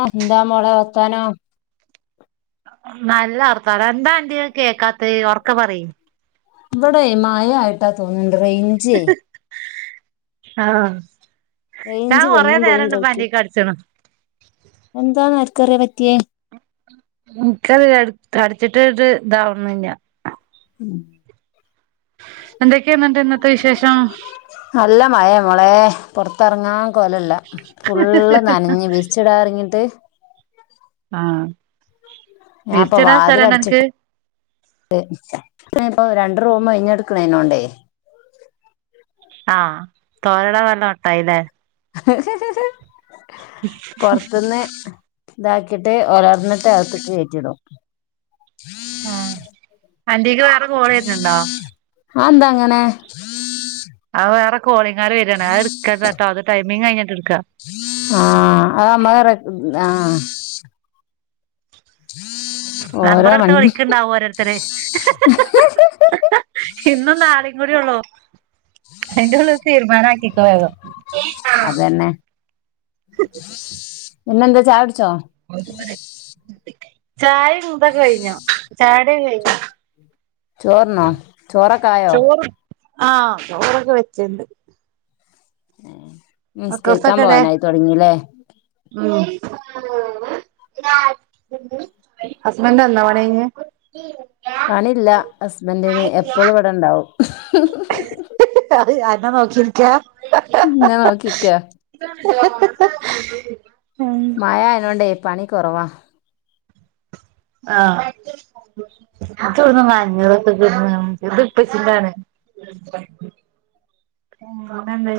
ആഹ് ന്താ മോളെ വർത്താനോ.? നല്ല വർത്താനോ എന്താ അന്റെഹ് കേക്കാത്തെഹ് ഒർക്കെ പറയ് ബടെയ് മയായിട്ടാ തോന്ന്ണ്ട് റെെയ് ൻ ഹ് ഹ് ആഹ് ഞാ റേഞ്ച് കൊറേ വന്നും പോയും നേരണ്ട് കളിക്കും [unintelligible] ച് ണ എന്താന്ന് ആര് കറിയ പറ്റ്യേ.. ഇൻക്കത് അട് അടിച്ചിട്ട് ഇതാവണ് ല്ല്യ. മ്. എന്തൊക്കെയാന്ന്ട്ട് ഇന്നത്തെ വിശേഷം.? നല്ല മഴയാ മോളെ പൊറത്തെറങ്ങാ കൊലല്ല ഫുള്ള് നനഞ്ഞ് ബീച്ച് [unintelligible] അറിഞ്ഞിട്ട് ആഹ് ഞാൻപ്പൊ വീര്ച്ടാ സ്ഥലഇണ്ടോ ക്? പ്പോ രണ്ട് റൂമ് ഒഴിഞ്ഞെട് ക്ണൈനോണ്ടേ ആഹ് [unintelligible] പൊറത്ത്ന്ന് താക്കിട്ട് ഒരറിന്ന്ട്ട് അത്ത്ക് കേറ്റിടും. ആഹ് ആന്റയില് വേറെ കോള് വെര്ന്ണ്ടോ ആഹ് ന്താങ്ങനെ ആഹ് വേറെ കോളിങ്ങാര് വരാണ് എടുക്കണ്ടട്ടോ അത് ടൈമിങ് കഴിഞ്ഞ്ട്ട് എടുക്ക ആഹ് ആമ്മ റ ആഹ് നമ്പർ എടുത്ത് വിളിക്ക്ണ്ടാവും ഓരോരുത്തര് [unintelligible] ഇന്നും നാളെയും കൂടിയൊള്ളൂ അയ്‌ന്റുള്ളിൽ തീരുമാനക്കിക്കോ വേഗം അതന്നെ പിന്നെന്താ ചായുട്ച്ചോ ചായ മുമ്പെ കഴിഞ്ഞു ചായുടിയൊക്കെ കഴിഞ്ഞു ചോർന്നോ ചോറൊക്കായോ ചോറ് ആഹ് ചോറൊക്കെ വെച്ച്ണ്ട് ഉം മക്കൾസൊക്കേടെ ഉം ഹസ്ബന്റ് വന്നോ പണി കഴിഞ്ഞ് പണില്ല ഹസ്ബന്റിന് എപ്പളും ഇവടെണ്ടാവും അയ് അന്നെ നോക്കിരിക്കാ ന്നാ നോക്കിരിക്ക ഉം മയായതോണ്ടേ പണി കുറവാ ആഹ് ഇതൊവ് എട്ന്നാ നനഞ്ഞതൊക്കെ ഇതിപ്പച്ചിന്റാണ്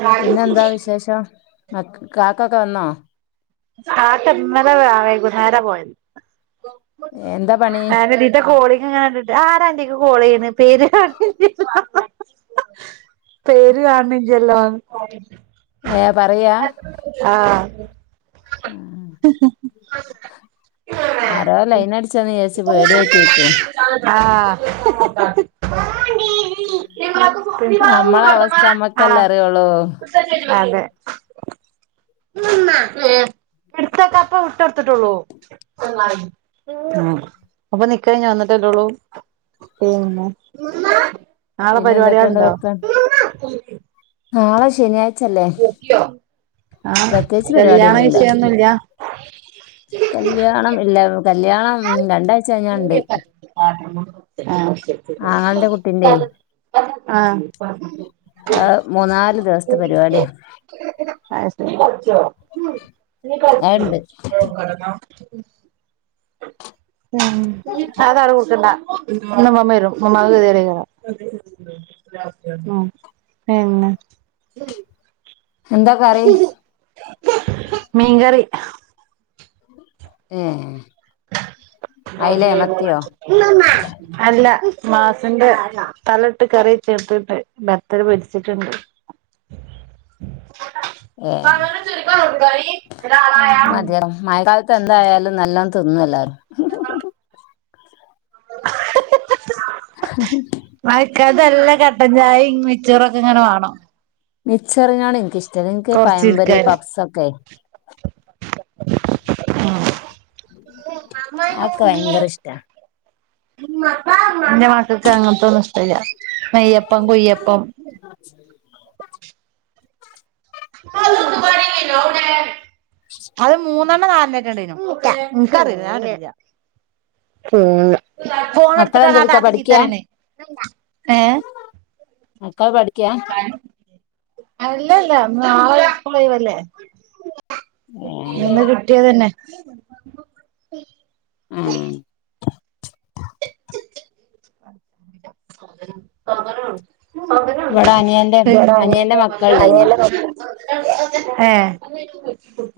[inaudible] വിശേഷം മ കാക്കൊക്കെ വന്നോ? കാക്ക ഇന്നലെ രാ വൈകുന്നേരാ പോയത് എന്താ പണി ന്റെ കോളിങ്ങനെ കണ്ട്‌ട്ട് ആരാന്റീക്ക് കോളെയ്യ്ണ് പേര് കാ പേര് കാണ്ണില്ലല്ലോന്ന് ഏ പറയാ ആഹ് [unintelligible] ആരോ ലൈനട്ച്ചാന്നിചാരിച്ച് പേടിയായ്ട്ടേക്കും. ആഹ് [unintelligible] [inaudible] നമ്മളെ അവസ്ഥ നമ്മക്കല്ലേ ആഹ് അറിയുള്ളൂ അതെ [inaudible] ഏഹ്, ഇട്ത്തെക്ക പ്പ വുട്ടൊട്ത്ത്ട്ടൊള്ളൂ ഉം അപ്പൊ നിക്കായ്ഞ്ഞ് വന്നിട്ടല്ലെള്ളൂ പിന്നെ, [inaudible] നാളെ പിന്നെ എന്തൊക്കെയുണ്ട് പരിപാടിയാള്ണ്ടോ? വർത്താനം നാളെ ശനിയാഴ്ച അല്ലേ, ആ പ്രത്യേകിച്ച് കല്യാണ പരിപാടിയൊന്നുല്ല. വിഷയൊന്നുല്ല കല്യാണം എല്ലാവ [inaudible] ആങ്ങളന്റെ കുട്ടിന്റെ ആഹ് ആഹ് അത് മൂന്നാല് ദിവസത്തെ പരിപാടിയാ അതുണ്ട് [unintelligible] ഉം, അ അതാടെ പൂസണ്ട ഇന്ന് ഇമ്മമ്മ വരും. ഇമ്മമ്മാക്ക് കെതിയേടക്കാരം. അഹ് എന്താ കറി? മീൻകറി ഏഹ് ന്തേക്കാന്നു? [inaudible] അല്ല, മാസിന്റെ തലട്ട് കറി ചേർത്തിട്ട് ബത്തല് പൊരിച്ചിട്ടുണ്ട്. ഏ [inaudible] [unintelligible] പ്പ എന്തായാലും നല്ലോം തിന്നല്ലാരും. [unintelligible] [unintelligible] മഴക്കാലത്ത് നല്ല കട്ടൻചായ മിച്ചോറൊക്കെ ഇങ്ങനെ മാണം മിച്ചെറിനോട് എനിക്കിഷ്ടല്ല. ഇൻക്ക് പയമ്പരി കൊറച്ചിരിക്കാന് പപ്പ്സൊക്കെ [inaudible] അതൊക്കെ [inaudible] ഭയങ്കര ഇഷ്ടാ ഇന്റെ മക്കൾക്ക് അങ്ങൻത്തൊന്നുംഇഷ്ടല്ല. നെയ്യപ്പം കുയ്യപ്പം [unintelligible] [inaudible] അത് മൂന്നെണ്ണം നാലെണ്ണറ്റണ്ടായിനു മക്കളെന്തെടുക്കാ പഠിക്കാ [unintelligible] [unintelligible] ഒക്കാ പടിക്കയാ? [inaudible] അല്ലല്ല. [unintelligible] ഒഴിവല്ലേ ഏ ഇന്ന് കിട്ടിയേത് തന്നെ ആഹ് സതന ഇവിടെ അനിയന്റെ അനിയന്റെ മക്കളുണ്ടേനി [unintelligible] [inaudible] ഏഹ്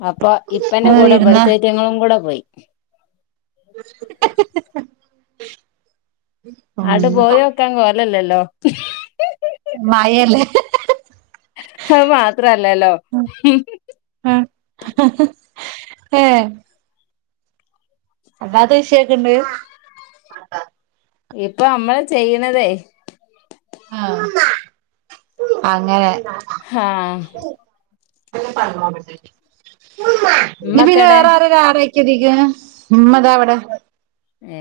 അപ്പ ഇപ്പന്റെ കൂടെ ഇവിടുത്തേറ്റങ്ങളും കൂടെ പോയി. [inaudible] ഉം ആണ്ടു പോയോക്കാൻ കോലല്ലല്ലോ. മഴല്ലേ? അത്‌ മാത്രല്ലല്ലോ [unintelligible] ഏ അല്ലാത്ത വിഷയൊക്കെണ്ട്? ഇപ്പ നമ്മള് ചെയ്യണതേ ആഹ്, അങ്ങനെ ഹ പിന്നെ ഉമ്മക്കെടെ വേറെ ആര ആര തിക്ക് ഉമ്മതാ അവിടെ ഏ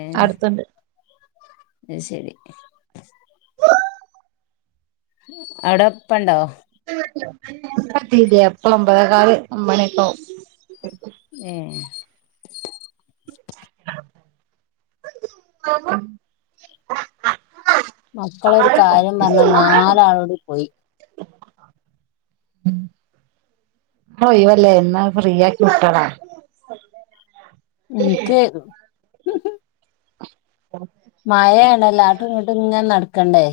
അ ശരി അവിടെപ്പ ഉണ്ടോ പറ്റല്ല എപ്പള അമ്പതക്കാറ് അമ്പണക്ക ഏ [inaudible] ആ മക്കളൊ ഒരു ആവും കാര്യം പറഞ്ഞാ നാലാ ആളോട് പോയി ഒയവല്ലേ ഇന്ന് ഫ്രീ ആക്കി വിട്ടണം എനിക്ക് ആ മഴണ്ട ലാട്ടും ഇങ്ങട്ടും ഞാൻ നടക്കണ്ടേ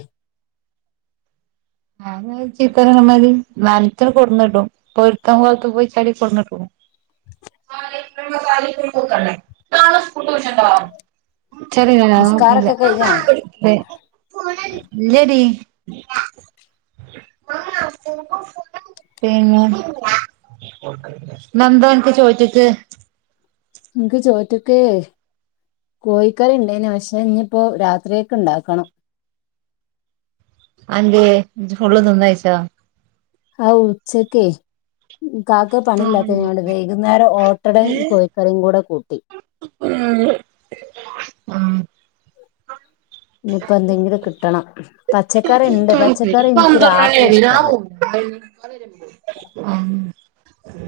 അ ചീത്തറമാതിരി നനത്ര കൊടുന്ന് കട്ടും പത്ത വ പൈ ചാടി കൊണട്ട നാളെ സ്കൂളിന്താ ശരില്ല നാൻില്ല നിസ്കാരൊക്കെ കഴിഞ്ഞാ ഇരി പിന്നെ ന്ന ന്താ ആൻക് ചോറ്റ്ക്ക് ൻക്ക് ചോറ്റ്ക്ക്, കോഴിക്കറിണ്ടേനി പക്ഷെ ഇഞ്പ്പോ രാത്രികക്ക്ണ്ടാക്കണം ആഹ് ന്ദ്യേ ജ് ഫുള്ള് തിന്നയിച്ചാ ആൗച്ചക്കേ കാക്ക പണില്ലാതീ നോണ്ട് വൈകുന്നേരം ഓട്ടടയും കോഴിക്കറിംകൂടെ കൂട്ടി ഉം ആഹ്‌ ഞ്പ്പ ന്തെങ്കിലും കിട്ടണം പച്ചക്കറി ഉണ്ട് പച്ചക്കറി എനിക്ക് പന്ത്രണ്ടണി രാത്രി അല്ലെ ഇഷ്ടല്ല [unintelligible]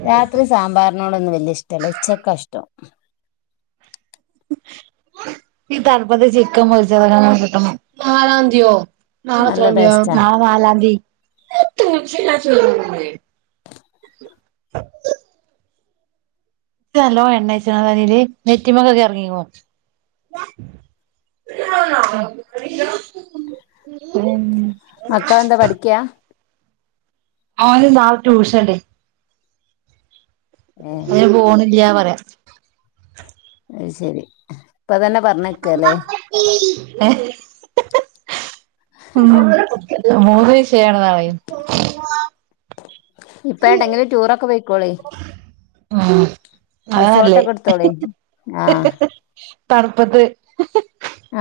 രാത്രി സാമ്പാറിനോടൊന്നും വല്യഷ്ടല്ല ഉച്ചക്ക ഇഷ്ടം ഈ തൺപ്പത് ചിക്കൻ പൊരിച്ചതങ്ങട്ട് കിട്ടണം, നല്ല നാളത്രന്ദ്യ ടേസ്റ്റാ നാളെ നാലാംദി [unintelligible] നല്ലോ എണ്ണേച്ച്ക്ണ നെറ്റിമക്കൊകെർങ്ങിക്ക്ണു ഉം മക്കളെന്താ പഠിക്കാ അവഓന് നാളെ ട്യൂഷൻണ്ട് ഏ അതിന് പോണ്ല്ല്യ പറിയ അയ്‌ശരി ഇപ്പൊതന്നെ ഹി ഹി ഹി മൂന്ന് വിഷയാണ് നാളെ ഇപ്പ എണ്ടങ്കിലും റ്റൂറോക്കെ പോയ്‌ക്കോളി ആഹ്‌ അതാനല്ലത് റിസോർട്ടൊക്കെ എടുത്തോളി ഹ് ആഹ് ഹ് ഹ് തണുപ്പത്ത്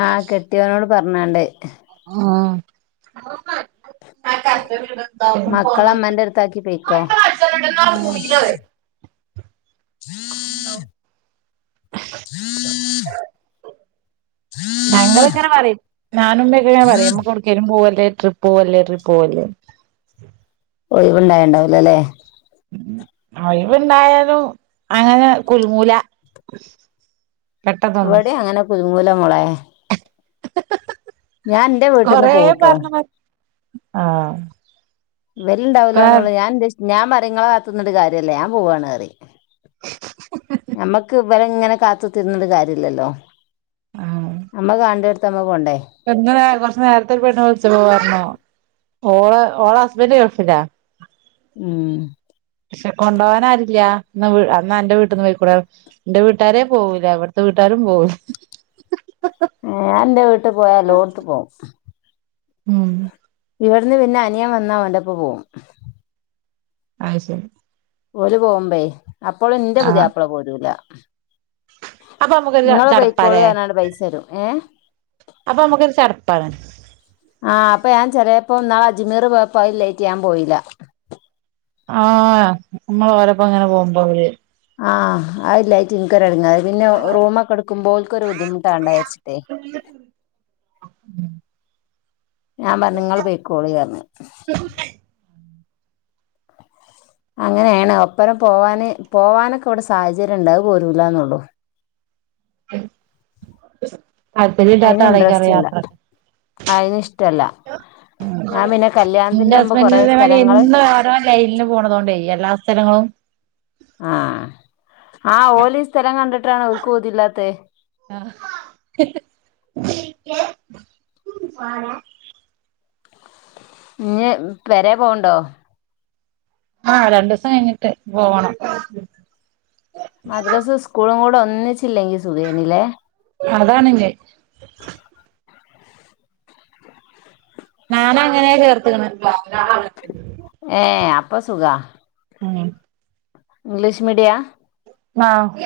ആ കെട്ട്യോനോട് പർഞാണ്ട് ഉം മക്കളെ അമ്മന്റെ അടുത്താക്കി പോയിക്കോ [unintelligible] ഉം ആ ഹം ഞങ്ങളിങ്ങനെ പറിം ഞാനു മ്യൊക്കെ ങ്ങനെ പറയും ഞമ്മക്ക് ഒരട്ക്കങ്കിലും പോവല്ലേ ട്രിപോവല്ലേ ട്രിപോവല്ലേ? ഒഴിവുണ്ടായണ്ടാവുലലെ ഓയ്‌വ്ണ്ടായാലും അങ്ങനെ കുൽങ്ങൂല ഇവടിം അങ്ങനെ കുൽങ്ങൂല മോളെ ഞാൻ എന്റെ വീട്ടിന്ന് കൊറേ പോവുട്ടോ പറഞ് മട് ആഹ്‌ ഇവര്ണ്ടാവൂലന്നൊള്ളു ഞാൻ ന്റെ ഇഷ് ഞാ പറിം ഞാ ഇങ്ങളെ കാത്ത് ന്ന്ട്ട് കാര്യല്ലഞാൻ പോവാണ്ന്നറിം ഞമ്മക്ക് ഇവരെങ്ങനെ കാത്ത് ത്തിരിന്നിട്ട് കാര്യല്ലല്ലോ ഞമ്മക് കണ്ടേടത്ത് നമ്മള് പോണ്ടേ എങ്ങനെ കോർച്ച നേര്ത്തെ ഒരു പെണ്ണ് വിളിച്ചപ്പോ പർണോ? ഓള് ഓളെ ഹസ്ബന്റ് ഗൾഫിലാ ഉം ക്ഷെ കൊണ്ടോവൻ ആരുല്ല ന്ന അന്റെ വീട്ട്ന്ന് പോയ്‌ക്കൂടെ അന്റെ വീട്ട് വീട്ടാരേ പോകൂല അവിടത്തെ വീട്ടാരും പോകൂല്ല ഏ ഞാന്റെ വീട്ടി പോയാൽ എല്ലോട്ത്തും പോകും ഉം ഇവട്ന്ന് പിന്നെ അനിയാൻ വന്നാ ഓന്റപ്പം പോകും അഹ്‌ശരി ഓല് പോകുമ്പേ അപ്പോളും ന്റെ ആഹ് പുതിയാപ്പള പോരൂല അപ്പൊ നമുക്കൊരു ങ്ങള് പൈക്കോളി ചടപ്പാലേ ന്നർഞ്കാണ്ട് പൈസരും ഏ അപ്പൊ അമ്മക്കോരു ചടപ്പാണ് ആഹ് അപ്പൊ ഞാൻ ചിലപ്പോ നാെ അജ്മീർ പോയപ്പോ ലേറ്റ് ചെയ്യാൻ പോയില്ല ആഹ് നമ്മള് ഓരപ്പോ അങ്ങനെ പോകുമ്പോ അവര് ആഹ് അല്ലായിട്ട് നിനിക്കൊരടുങ്ങാെ പിന്നെ റൂമൊക്കെ എടുക്കുമ്പോൾക്ക ഒരു ബുദ്ധിമുട്ടാണ്ടാരിച്ചിട്ടേ ഞാൻ പറഞ്ഞങ്ങള്ൾ പേക്കോളി പറ [inaudible] അങ്ങനെയാണ് ഒപ്പരം പോവാന് പോവാനൊക്കെ ഇവിടെ സാഹചര്യം ഉണ്ടക പോരല്ലന്നുള്ളു താല്പര്യം ഇല്ലാത്ത അയിന് ആളെക്കാരം ഇൻട്രസ്റ്റ് ഇല്ല യാത്ര അയിന് ഇഷ്ടല്ല ഞാൻ പിന്നെ കല്യാണത്തിന്റെ എന്റെ മുമ്പ് ഹസ്ബൻഡ് കൊറെേ ഇതേമാതിരി സ്ഥലങ്ങള് എന്നും ലൈനില് പോണതുകൊണ്ട് എല്ലാ സ്ഥലങ്ങളും ആഹ് ആ ഓലീ സ്ഥലം കണ്ടിട്ടാണ് [unintelligible] തില്ലാത്ത ആഹ് ഇഞ് പെരെ പോവണ്ടോ ആഹ് രണ്ടു ദിവസം കഴിഞ്ഞിട്ട് പോവണം മദ്രാസ് സ്കൂളും കൂടെ ഒന്നിച്ചില്ലെങ്കിൽ സുഖേനല്ലേ അതാണ്ങ്ക ഞാന് അങ്ങനെ ചേർത്തക്കണ ഏ അപ്പൊ സുഖ ഉം ഇംഗ്ലീഷ് മീഡിയ ആഹ്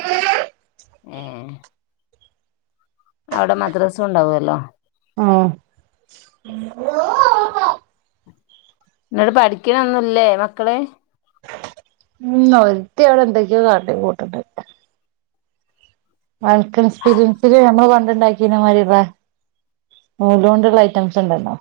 ഏ അവിടെ മദ്രസ ഉണ്ടാവല്ലോ ഉം ന്നട്ട് പഠിക്കണ ഒന്നുല്ലേ മക്കള് ഉം ഒരിത്തി അവിടെ എന്തൊക്കെയോ കാണ്ടി കൂട്ടണ്ട് വൾക്ക് എക്സ്പീരിയൻസില് നമ്മൾ പണ്ടുണ്ടാക്കീനമാതിരിടണ നൂലോണ്ടുഉള്ള ഐറ്റംസ് ഉണ്ടെന്നോ